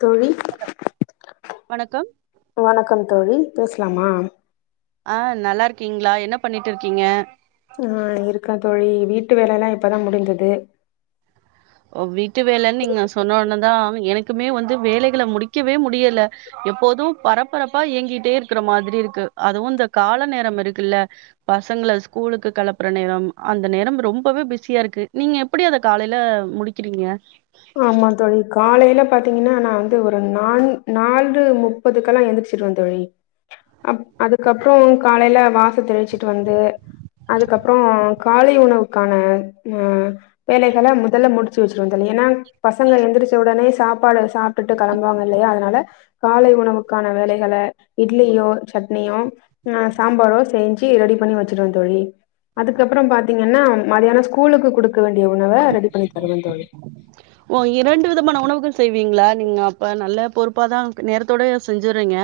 தோழி வணக்கம். வணக்கம் தோழி பேசலாமா? ஆ நல்லா இருக்கீங்ளா என்ன பண்ணிட்டுருக்கீங்க? ஆ இருக்கே தோழி வீட்டு வேல எல்லா இப்பதா முடிந்தது. ஒ வீட்டு வேலைன்னு நீங்க சொன்னவுட்னதா எனக்குமே வந்து வேலைகள முடிக்கவே முடியல. எப்போது பரபரப்பா இயங்கிட்டே இருக்கிற மாதிரி இருக்கு. அதுவு இந்த கால நேரம் இருக்குல்ல பசங்கள ஸ்கூலுக்கு கெளப்பற நேரம் அந்த நேரம் ரொம்பவே பிசியா இருக்கு நீங்க எப்பிடி அத காலைல முடிக்கிறீங்க? ஆமா தோழி காலைல பாத்தீங்கன்னா நா வந்து ஒரு நான் நான்று முப்பதுக்கெல்லா எந்திரிச்சுருவே தோழி அப் அதுக்கப்றோ காலைல வாசல் தெளிச்சுட்டு வந்து அதுக்கப்புறோ காலை உணவுக்கான ஆ வேலைகள முதல்ல முடிச்சு வச்சிருவே தோழி ஏன்னா பசங்க எந்திரச்ச உடனே சாப்பாடு சாப்ட்டுட்டு கெளம்புவாங்க இல்லையா அதனால காலை உணவுக்கான வேலைகள இட்லியோ சட்னியோ ஆ சாம்பாரோ செஞ்சு ரெடி பண்ணி வச்சிருவே தோழி. அதுக்கப்புறோ பாத்தீங்கன்னா மத்தியானோ ஸ்கூலுக்கு குடுக்க வேண்டிய உணவ ரெடி பண்ணி தருவே தோழி. ஓ இரண்டு விதமான உணவுகள் செய்வீங்களா நீங்க அப்ப நல்ல பொறுப்பாதா க் நேரத்தோட செஞ்சர்றீங்க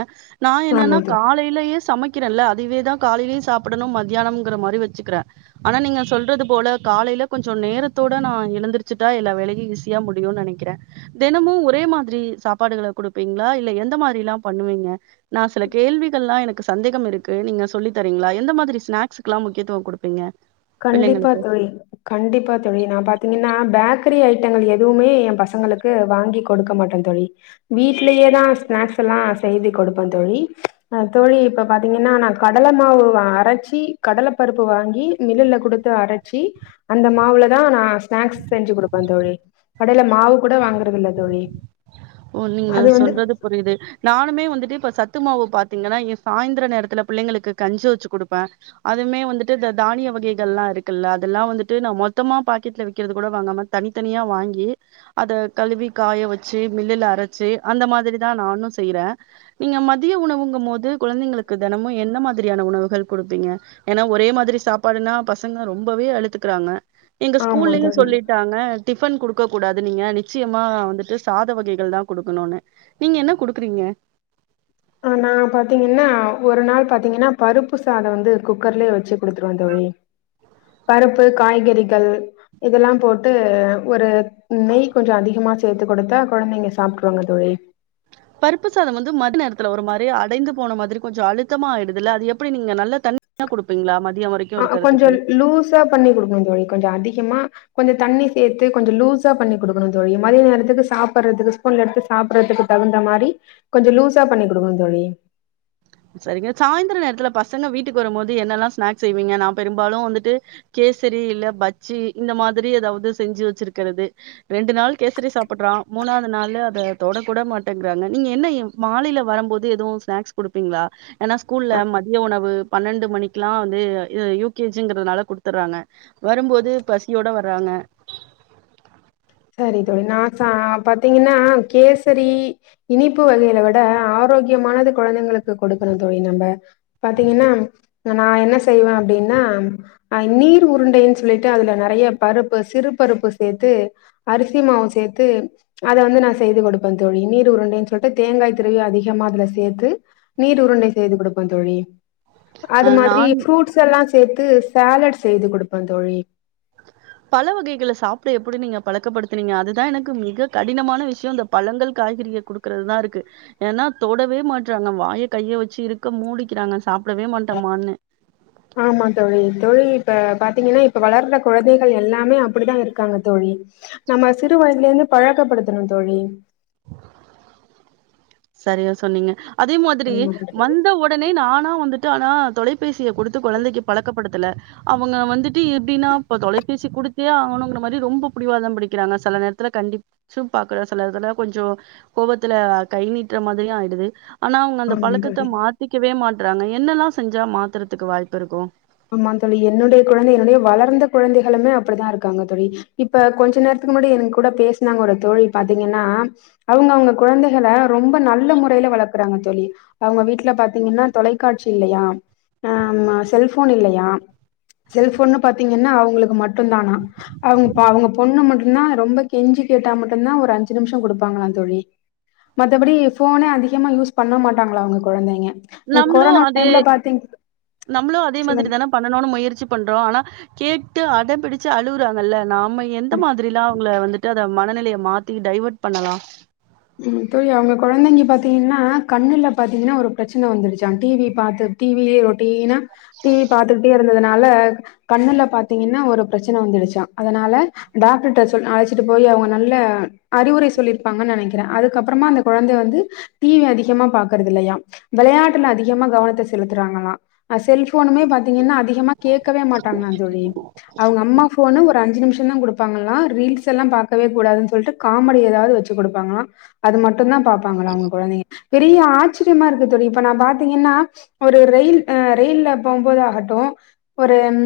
நா ஆமா என்னன்னா தோழி காலையிலயே சமை க்கிறேன்ல அதயவேதா காலயிலயு சாப்பிடணு மத்தியானம்ங்கிற மாரி வச்சுக்கறேன் ஆனா நீங்க சொல்றது போல காலைல கொஞ்ச நேரத்தோட நா எழுந்திரச்சுட்டா எல்லா வேலயு ஈசி யா முடியுன்னு நெனைக்கிறே. தெனமு ஒரே மாதிரி சாப்பாடுகள குடுப்பீங்களா இல்ல எந்த மாரி எல்லா பண்ணுவீங்க? நா சில கேள்விகள் எல்லா எனக்கு சந்தேகம் இருக்கு நீங்க சொல்லி தரீங்களா? எந்த மாதிரி ஸ்நாக்ஸ்க்லா முக்கியத்துவம் கொடுப்பீங்க கண்டிப்பா தோழி கண்டிப்பா தோழி நா பாத்தீங்கன்னா பேக்கரி ஐட்டங்கள் எதுவுமே ஏன் பசங்களுக்கு வாங்கி கொடுக்க மாட்டே தோழி. வீட்லயேதா ஸ்நாக்ஸ் எல்லா செய்து கொடுப்பே தோழி ஆ தோழி இப்ப பாத்தீங்கன்னா நா கடல மாவு அரச்சி கடலப்பருப்பு வாங்கி மில்லுல குடுத்து அரச்சி அந்த மாவுலதா நா ஸ்நாக்ஸ் செஞ்சு குடுப்பே தோழி கடைல மாவு கூட வாங்கறது இல்ல தோழி. ஓ நீங்க அது வந்து சொல்றது புரியுது நானுமே வந்து து இப்ப சத்து மாவு பாத்தீங்கன்னா எ சாயந்திர நேரத்துல பிள்ளைங்களுக்கு கஞ்சி வச்சு குடுப்பே. அதுமே வந்துட்டு இந்த தானிய வகைகள்லா இருக்குல்ல அதெல்லா வந்துட்டு நா மொத்தமா பாக்கெட்ல விக்கறது கூட வாங்காம தனித்தனியா வாங்கி அத கழுவி காய வச்சு மில்லுல அரைச்சு அந்த மாதிரிதா நானும் செய்றே நீங்க மதிய உணவுங்கும் போது குழந்தைங்களுக்கு தெனமு என்ன மாதிரியான உணவுகள் கொடுப்பீங்க? ஏன்னா ஒரே மாதிரி சாப்பாடுனா பசங்க ரொம்பவே அலு த்துக்கிறாங்க எங்க ஆமா ஸ்கூல்லயு தோழி. சொல்லிட்டாங்க டிஃபன் குடு க்க கூடாது நீங்க நிச்சயமா வந்துட்டு சா த வகைகள்தா குடுக்கணுன்னு நீங்க என்ன குடுக்கறீங்க? ஆ நா பாத்தீங்கன்னா ஒரு நாள் பாத்தீங்கன்னா பருப்பு சாதோ வந்து குக்கர்லயே வச்சு குடுத்துருவே தோழி. பருப்பு காய்கறிகள் இதெல்லா போட்டு ஒரு நெய் கொஞ்ச அதிகமா சேத்து கொடுத்தா கொழந்தைங்க சாப்ட்டுருவாங்க தோழி. பருப்பு சாதம் வந்து மதிய நேரத்துல ஒரு மாரி அடைந்து போன மாதிரி கொஞ்ச அழுத்தமா ஆயிடுதுல்ல அது எப்பிடி நீங்க நல்லா தண்ணியா குடுப்பீங்களா ம அ அ கொஞ்ச லூசா பண்ணி குடுப்பே தோழி கொஞ்ச அதிகமா கொஞ்ச தண்ணி சேத்து கொஞ்ச லூசா பண்ணி குடுக்கணு தோழி மதிய நேரத்துக்கு சாப்படறதுக்கு ஸ்பூன்ல எடுத்து சாப்படறதுக்கு தகுந்த மாரி கொஞ்ச லூஸா பண்ணி் குடுக்கணு தோழி சரிங்க சாயந்தர நேரத்துல பசங்க வீட்டுக்கு வரும் போது என்னல்லா ஸ்நாக்ஸ் செய்வீங்க நா பெரும்பாலு வந்துட்டு கேசரி இல்ல பஜ்ஜி இந்த மாதிரி எதாவது செஞ்சு வச்சிருக்கிறது ரெண்டு நாள் கேசரி சாப்பட்றா மூணாவது நாளு அத தொட கூட மாட்டேங்கறாங்க நீங்க என்ன மாலையில வரம்போது எதுவும் ஸ்நாக்ஸ் குடு ப்பீங்ளா ஏன்னா ஸ்கூல்ல மதிய உணவு பன்னெண்டு மணிக்கெல்லா வந்து இது யூ கே ஜி ங்கிறதுனால குடுத்தர்றாங்க. வரும்போது பசியோட வறாங்க சரி தோழி நா சா பாத்தீங்கன்னா கேசரி இனிப்பு வகைகள விட ஆரோக்கியமானது குழந்தைங்களுக்கு கொடுக்கணு தோழி நம்ப பாத்தீங்கன்னா ந நா என்ன செய்வே அப்டின்னா ஆ நீர் உருண்டைன்னு சொல்லிட்டு அதுல நெறைய பருப்பு சிறு பருப்பு சேத்து அரிசி மாவு சேத்து அத வந்து நா செய்து கொடுப்பே தோழி நீர் உருண்டைன்னு சொல்ட்டு தேங்காய் திருவி அதிகமா அதுல சேத்து நீர் உருண்டை செய்து கொடுப்பே தோழி அ அது மாதிரி நான் ஃப்ரூட்ஸ் எல்லா சேத்து சாலட் செய்து குடுப்பே தோழி பழ வகைகள சாப்ட எப்பிடி நீங்க பழக்கப்படுத்துனீங்க அதுதா எனக்கு மிக கடினமான விஷயோ இந்த பழங்கள் காய்கறிய குடுக்கறதுதா இருக்கு ஏன்னா தொடவே மாட்றாங்க வாய கைய வச்சு இருக்க மூடிக்கிறாங்க சாப்பிடவே மாட்டமான்னு ஆமா தோழி தோழி இப்ப பாத்தீங்கன்னா இப்ப வளர்ந்த கொழந்தைகள் எல்லாமே அப்டிதான் இருக்காங்க தோழி நம்ம சிறு வயதுலந்து பழக்கப்படுத்தணு தோழி செரியா சொன்னீங்க அதே மாதிரி ஆமா தோழி வந்த உடனே நானா வந்துட் டு ஆனா தொலைப்பேசிய குடுத்து கொழந்தைக்கு பலக்கப்படுத்தல அவுங்க வந்துட்டு எப்டின்னா இப்ப தொலைப்பேசி குடுத்தே ஆகணுன்ற மாதிரி ரொம்ப பிடிவாதாம் பிடிக்கிறாங்க செல நேரத்துல கண்டி ச்சும் பாக்கற செல நேரத்துல கொஞ்ச கோவத்துல கை நீட்ற மாதிரியும் ஆயிடுது ஆனா அவுங்க அந்த ஆமா தோழி பலக்கத்த மாத்திக்கவே மாட் என்னெல்லா செஞ்சா மாத்தறதுக்கு வாய்ப்பு இருக்கும் ஆம்மா தோழி என்னுடைய கொழந்தைகளே வளர்ந்த கொழந்தைகளுமே அப்டிதா இருக்காங்க தோழி இப்ப கொஞ்ச நேரத்துக்கு முன்னாடி என் கூட பேசுனாங்க ஒரு தோழி பாத்தீங்கன்னா அவுங்க அவுங்க கொழந்தைகள ரொம்ப நல்ல முறையல வளர்க்கறாங்க தோழி அவுங்க வீட்ல பாத்தீங்கன்னா தொலைக்காட்சி இல்லையாம் ஆ ம்மா செல்ப் ஃபோன் இல்லையாம் செல்போன்னு பாத்தீங்கன்னா அவுங்களுக்கு மட்டும் தானா அவுங் பா அவுங்க பொண்ணு மட்டும்தா ரொம்ப கெஞ்சி கேட்டா மட்டும் தா ஒரு அஞ்சு நிமிஷம் குடுப்பாங்களா தோழி மத்தபடி ஃபோனே அதிகமா யூஸ் பண்ண மாட்டாங்களா அவுங்க கொழந்தைங்க அந் நம்மளு கொரனா அதே டைம்ல பாத்தீங் நம்மளு அதே மாதிரி சொல்லுங்க தான பண்ணணுன் முயற்ச்சி பண்றோ ஆனா கேட்டு அடம் பிடிச்சு அழுறாங்கல்ல நாம் ம்ப எந்த மாதிரிலா அவுங்களா வந்துட் டு அத மனநிலையை மாத்தி டைவர்ட் பண்ணலாம் ம் தோழி அவுங்க குழந்தைங்க பாத்தீங்கன்னா கண்ணுல பாத்தீங்கன்னா ஒரு பிரச்சனை வந்துருச்சா டிவி பாத்து டிவியே ஓட் டின டிவி பாத்துக்ட்ட இருந்ததுனால கண்ணுல பாத்தீங்கன்னா ஒரு பிரச்சனை வந்துடுச்ச அதனால டாக்டர்ட்ட சொல் அழைச்சிட்டு போய் அவுங்க நல்ல அறிவுரை சொல்லிருப்பாங்க நனைக் கற அதுக்கப்புறமா அந்த குழந்தை வந்து டிவி அதிகமா பாக்கறது இல்லையாம் விளையாட்டுல அதிகமா கவனத்த செலுத்துறாங்கள அ செல்ப் ஃபோனுமே பாத்தீங்கன்னா அதிகமா கேக்கவே மாட்டாங்களா தோழி அவுங்க அம்மா ஃபோனு ஒரு அஞ்சு நிமிஷ் ன்னும் குடுப்பாங்களாம் ரீல்ஸ்ல்லாம் பாக்கவே கூடாதுன் சொல்ட்டு காமெடி ஏதாவது வச்சு கொடுப்பாங்களாம் அது மட் டும்தா பாப்பாங்களா அவுங்க குழந்தைங்க பெரிய ஆச்சரியமா இருக்கு தோழி இப்போ நா பாத்தீங்கன்னா ஒரு ரயில் ஆ ரயில்லா போம்போதாகட்டும் ஒரு ம்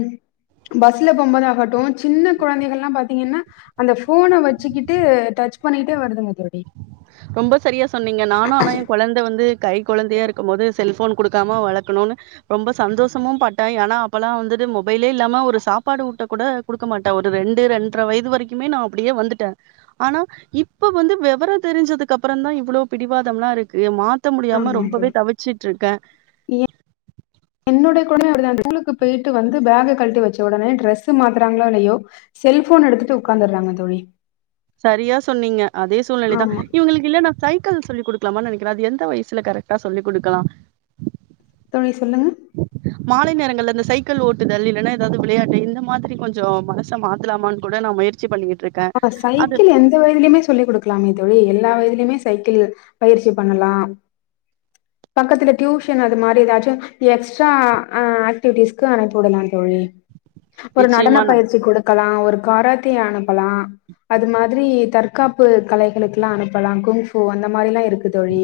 பஸ்ல போம்போதாகட்டும். சின்ன குழந்தைகள்லா பாத்தீங்கன்னா அந்த ஃபோன வச்சுக்கிட்டு டச் பண்ணிட்டே வருதுங்க தோழி ரொம்ப சரியா சொன்னீங்க. நானும் ஆனா என் குழந்தை வந்து கை குழந்தையா இருக்கும் போது செல்ஃபோன் கொடுக்காம வளர்க்கணுன் ரொம்ப சந்தோஷமும் பட்ட ஏன அப்பல்லா வந்துட்டு மொபைலே இல்லாம ஒரு சாப்பாடு ஊட்ட கூட குடுக்க மாட்டே ஒரு ரெண்டு ரெண்டரை வயது வரைக்குமே நா அப்டியே வந்துட்டே ஆனா இப்ப வந்து விவர தெரிஞ்சதுக்கு அப்புற தா இவ்ளோ பிடிவாதம்லா இருக்கு எ மாத் த்த முடியாம ஆமா ரொம்பவே தோழி தவிச்சுட்டு இருக்கேன் ஸூகூலுக்கு போயிட்டு வந்து பேகே கழட்டி வச்ச உடனே டிரெஸ்ு மாத்தறாங்களா இல்லையோ செல்ஃபோன் எடுத்துட்டு உக்காந்துறாங்க தோழி. சரியா சொன்னீங்க அதே சூழ்நிலைதா ஆமா இவுங்களுக்கு இல்லனா சைக் கிள் சொல்லி் கொடுக்கலாம்மா நனைக்கறே அது எந்த வயசுல கரெட்டா சொல்லி கொடுக்கலாம் தோழி சொல்லுங்க மாலை நேரங்கள்ள அந்த சைக்கிள் ஓட்டுதல் இல்லன்னா ஏதாவது விளையாட்டு இந்த மாதிரி கொஞ்சம் மனச மாத்தலாமான் கூட நா முயற்சி பண்ணிட் ஆ சைக்கிள் எந்த வயதிலயுமே சொல்லி குடுக்கலாமே தோழி எல்லா வயதி லயுமே சைக்கிள் பயிற்சி பண்ணலா பக்கத்துல டியூஷன் அது மாரி எதாச்சு எக்ஸ்ட்ரா ஆ ஆக்டிவிட்டீஸ்க்கு அனுப்பி விடலா தோழி ஒரு நடன நிச்சயமா நா பயிற்சி குடுக்கலா ஒரு கரா க்கு அனு ப்பலா அது மாதிரி தற்காப்பு கலைகளுக்கல்லா அனுப்பலா குங்ஃபூ அந்த மாரிலா இரு க்கு தோழி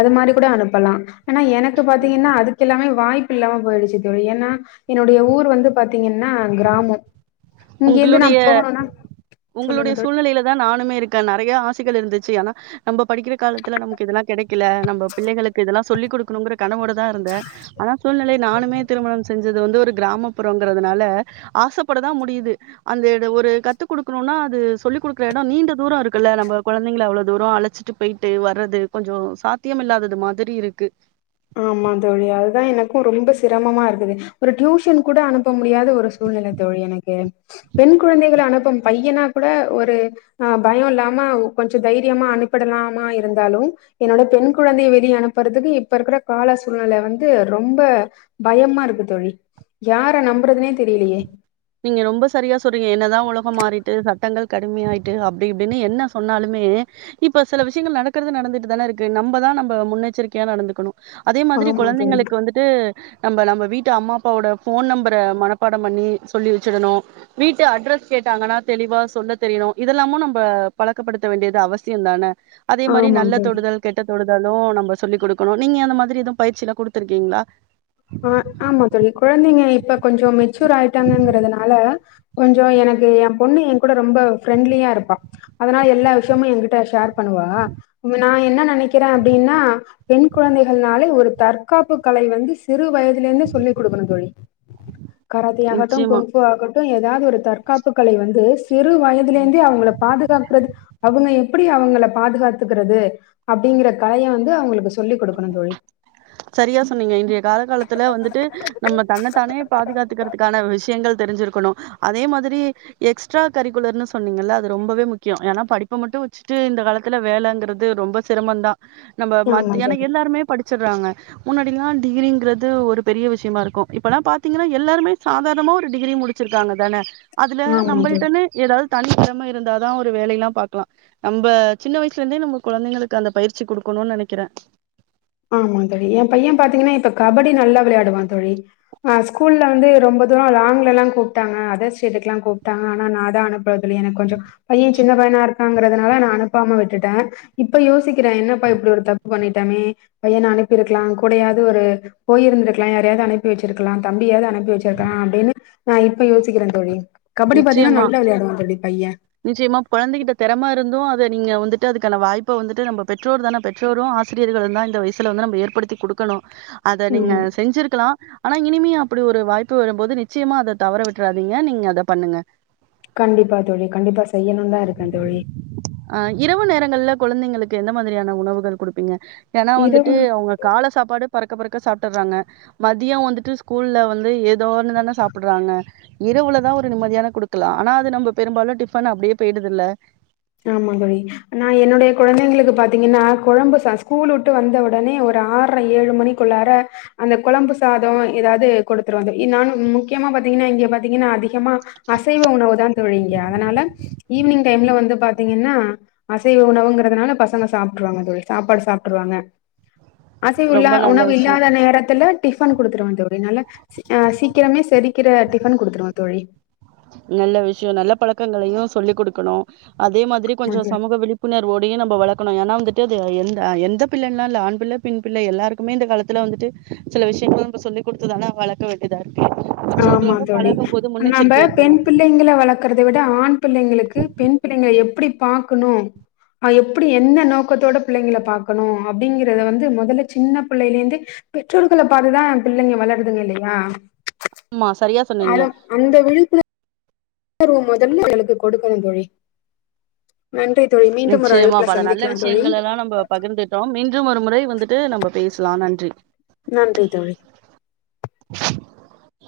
அது மாரி கூட அனுப்பலா ஆனா எனக்கு பாத்தீங்கன்னா அதுக்கெல்லாமே வாய்ப்பு இல்லாம போயிடுச்சு தோழி ஏன்னா என்னுடைய ஊர் வந்து பாத்தீங்கன்னா கிராமோ இங்க இருந்து நா உங்களுடைய போகணுன்னா உங்களுடைய சூழ்நிலைலதா அ நானுமே இருக்க நெறைய ஆசைகள் இருந்துச்சு ஆனா நம்ப படிக்கிற காலத்துல நமக்கு இதெல்லா கெடைக்கல நம்ப பிள்ளைகளுக்கு இதல்லா சொல்லி குடுக்கணுங்கற கனவோட தா இருந்தே ஆனா சூழ்நிலை நானுமே திருமணம் செஞ் இது இது வந்து ஒரு கிராமப்புறோங்கிறதுனால ஆசப்பட தா முடியுது அந்த எட ஒரு கத்து குடுக்கணுன்னா அது சொல்லி் குடுக்குற எடோ நீண்ட தூரோ இருக்குல்ல நம்ம கொழந்தைங்கள அவ்ளோ தூரோ அழைச்சிட்டு போயிட்டு வர்றது கொஞ்சோ சாத்தியம் இல்லாதது மாதிரி இருக்கு ஆமா தோழி அதுதா எனக்கு ரொம்ப சிரமமா இருக்குது. ஒரு டியூஷன் கூட அனுப்ப முடியாத ஒரு சூழ்நிலை தோழி எனக்கு. பெண் குழந்தைகள அனுப்பம் பையன்னா கூட ஒரு ஆ பயோ இல்லாம கொஞ்ச தைரியமா அனுப்பிடலாமா இருந்தாலு என்னோட பெண் குழந்தைய வெளிய அனுப்புறதுக்கு இப்ப இருக்குற கால சூழ்நெல வந்து ரொம்ப பயமா இருக்கு தோழி யார நம்புறதுனே தெரியலயே நீங்க ரொம்ப சரியா சொல்றீங்க என்னதா உலகோ மாறிட்டு சட்டங்கள் கடுமையாயிட்டு அப்டி இப்டின்னு என்ன சொன்னாலுமே இப்ப சில விஷயங்கள் நடக்கறது நடந்துட்டுதான இருக்கு நம்பதா நம்ப முன்னெச்சரிக்கையா நடந்துக்கணு அதே மாதிரி ஆமா தோழி கொழந்தைங்களுக்கு வந்துட்டு நம்ப நம்ம வீட்டு அம்மா அப்பாவோட ஃபோன் நம்பர மனப்பாடம் பண்ணி சொல்லி வச்சுடணு வீட்டு அட்ரஸ் கேட்டாங்கன்னா தெளிவா சொல்ல தெரியணு இதெல்லாமு நம்ப பழக்கப்படுத்த வேண்டியது அவசியந்தான அதே மாரி ஆமா நல்ல தோழி தொடுதல் கெட்ட தொடுதல் அதுவு நம்ப சொல்லி் குடுக்கணு நீங்க அந்த மாதிரி எதும் பயிற்சி எல்லா குடுத்துருக்கீங்ளா ஆ ஆமா தோழி குழந்தைங்க இப்ப கொஞ்சோ மெச் சூர் ஆயிட்டாங்கங்கறதுனால கொஞ்சோ எனக்கு ஏன் பொண்ணு எங்கூட ரொம்ப ஃப்ரெண்ட்லியா இருப்பா அதனால எல்லா விஷயமு எங்கிட்ட ஷேர் பண்ணுவா ம் நா என்ன என்ன நெனக்கிற அப்டின்னா பெண் குழந்தைகள்னாலே ஒரு தற்காப்பு கலை வந்து சிறு வய துலேர்ந்தே சொல்லி குடுக்கணு தோழி கராத்தே ஆகட்டு நிச்சயமா. குங்ஃபூ ஆக ட்டு எதாவது ஒரு தற்காப்பு கலை வந்து சிறு வயதிலிருந்தே அவங்கள பாதுகாக்கிறது அவங்க எப்பிடி அவங்கள பாதுகாத்துக்கிறது அப்டிங்கற கலைய வந்து அவுங்களுக்கு சொல்லி் கொடுக்கணு தோழி சரியா சொன்னீங்க இன்றைய கால காலத்துல வந்துட்டு நம்ம தன்னத்தானே பாதுகாத்துக்கிறதுக்கான விஷயங்கள் தெரிஞ்சிருக்கணு அதே மாதிரி எக்ஸ்ட்ரா கரிக்குலர்ன்னு சொன்னீங்கல்ல அது ரொம்பவே முக்கியோ ஏன்னா படிப்ப மட்டு வச்சுட்டு இந்த காலத்துல வேலங்கிறது ரொம்ப சிரமந்தா. நம்ப மத் ஆமா ஏன்னா தோழி எல்லாருமே படி ச்சர்றாங்க முன்னாடி எல்லா டிகிரிங்கிறது ஒரு பெரிய விஷயமா இருக்கு இப்பெல்லா பாத்தீங்கன்னா எல்லாருமே சாதாரணமா ஒரு டிகிரி முடிச்சிருக்காங்கதான அதுல ஆமா தோழி நம்பள்ட்டனு எதாவ்து தனித்திறமை இருந்தாதான் ஒரு வேலைலாம் பாக்கலாம் நம்ம சின்ன வயசுல இருந்தே நம்ம கொழந்தைங்களுக்கு அந்த பயிற்சி கொடுக்கணும்னு நெனைக்கிறேன் ஆமா தோழி என் பையன் பாத்தீங்கன்னா இப்ப கபடி நல்லா வெளையாடுவான் தோழிஆ ஸ்கூல்ல வந்து ரொம்ப தூரம் லாங்லா கூப்டாங்க அதர்ஸ்டேட்டுக்குலாம் கூப்புட்டாங்க ஆனா நாதா அனுபல து எனக்கு கொஞ்சோம் பையன் சின்ன பையனா இருக்கா ங்குறதுனால நான் அனுப்பாமல விட்டேன் இப்ப யோசி என்னப்பா இப்படி ஒரு தப்பு பண்ணிட்டு விட்டோமே பையன அனுப்பி இருக்கலாம் கூடயாவது ஒரு போய் இருந்திருக்கலாம் யாரையாவது அனுப்பி வைச்சிருக்கலாம் தம்பியாவது அனுப்பி வைச்சிருக்கலாம் அப்படின்னு நான் இப்ப யோசிக்கிறேன் தோழி கபடி பாத்தீங்கன்னா, நிச்சயமா நல்லா விளையாடுவான் தோழி பையன். நிச்சயமா கொழந்தைகிட்ட தெறம இருந்தும் நீங்க வந்துட்டு அதுக்கான வாய்ப்ப வந்துட்டு நம்ம பெற்றோர் தான பெற்றோரும் ஆசிரியர்களும் தான் இந்த வயசில வந்து நம்ம ஏற்படுத்தி கொடுக்கணும் அத நீங்க ம். செஞ்சிருக்கலாம் ஆனா இனிமே அப்படி ஒரு வாய்ப்பு வரும்போது நிச்சயமா அத தவர விட்றாதீங்க நீங்க அத அதை பண்ணுங்க கண்டிப்பா தோழி கண்டிப்பா செய்யணும்னு தான் இருக்கேன் தோழி. ஆஹ் இரவு நேரங்கள்ல கொழந்தைங்களுக்கு எந்த மாதிரியான உணவுகள் கொடுப்பீங்க ஏன்னா வந்துட்டு இரவு அவங்க கால சாப்பாடு பறக்க பறக்க சாப்பிடுறாங்க மதியம் வந்துட்டு ஸ்கூல்ல வந்து ஏதோனு தானே சாப்பிடுறாங்க இரவுலதான் ஒரு நிம்தியான கொடுக்கலாம் ஆனா அது நம்ம பெரும்பாலும் டிபன் அப்படியே போய்டுதுல ஆமா தோழி நான் என்னுடைய குழந்தைங்களுக்கு பாத்தீங்கன்னா குழம்பு சாதம் ஸ்கூல் விட்டு வந்த உடனே ஒரு ஆற ஏழு மணிக்குள்ளார அந்த குழம்பு சாதம் ஏதாவது கொடுத்துருவவோம் நானும் முக்கியமா பா்த்தீங்கன்னா இங்க பாத்தீங்கன்னா அதிகமா அசைவ உணவு தான் தோழி இங்க அதனால ஈவினிங் டைம்ல வந்து பாத்தீங்கன்னா அசைவ உணவுங்கறதுனால பசங்க சாப்பிருவாங்க அதோட சாப்பாடு சாப்பிட்டுருவாங்க அசைவ ரொம்ப நல்ல உணவு விஷயம். இல்லாத நேரத்துல டிஃபன் குடுத்துருவன் தோழி நல்ல சீக்கிரமே செரிக்கிற டிஃபன் குடுத்துருவேன் தோழி நல்ல விஷயம் நல்ல பழக்கங்களையும் சொல்லி் கொடுக்கணும் அதே மாதிரி ஆமா கொஞ்சம் தோழி. சமக விழிப்புணர்வோடையும் நம் வளர்க்கணும் ஏன்னா வந்துட்டு எந்த எந்த பிள்ளைன்னால ஆண் பிள்ளை பெண் பிள்ளை எல்லாருக்குமே இந்த காலத்துல வந்துட்டு சில விஷயங்கள் நம்ம சொல்லி கொடுத்ததானே வளர்க்க வேண்டியதா இருக்கு ஆமா மற்றவங்களோட தோழி பழகும் போது நம்ப முன்னெச்சரிக்கையா இருக்கணு பெண் பிள்ளைங்களை வளர்க்கறதை விட ஆண் பிள்ளைங்களுக்கு பெண் பிள்ளைங்களை எப்படி பாார்கக்கணும் எப்படி எந்த நோக்கத்தோட பிள்ளைங்க பார்கக்கணும் அப்படிங்கறத வந்து முதல்ல சின்ன பிள்ளைையில இருந்து பெற்றோர்களை பார்த்துதான் பிள்ளைங்க வளருதுங்க இல்லையா ஆமா சரியா சொன்னீங்க அத அந்த விழிப்புணர் ணர்வு முதல்ல இவுங்களுக்கு கொடுக்கணும் தோழி நன்றி தோழி மீண்டும் ஒரு நிச்சயமா அழைப்புல பல நல்ல சந்திக்கலா தோழி விஷயங்கள் எல்லாம் நம்ம பகிர்ந்துட்டோம் மீண்டும் ஒரு முறை வந்துட்டு நம்ம பேசலாம் நன்றி நன்றி தோழி [inaudible]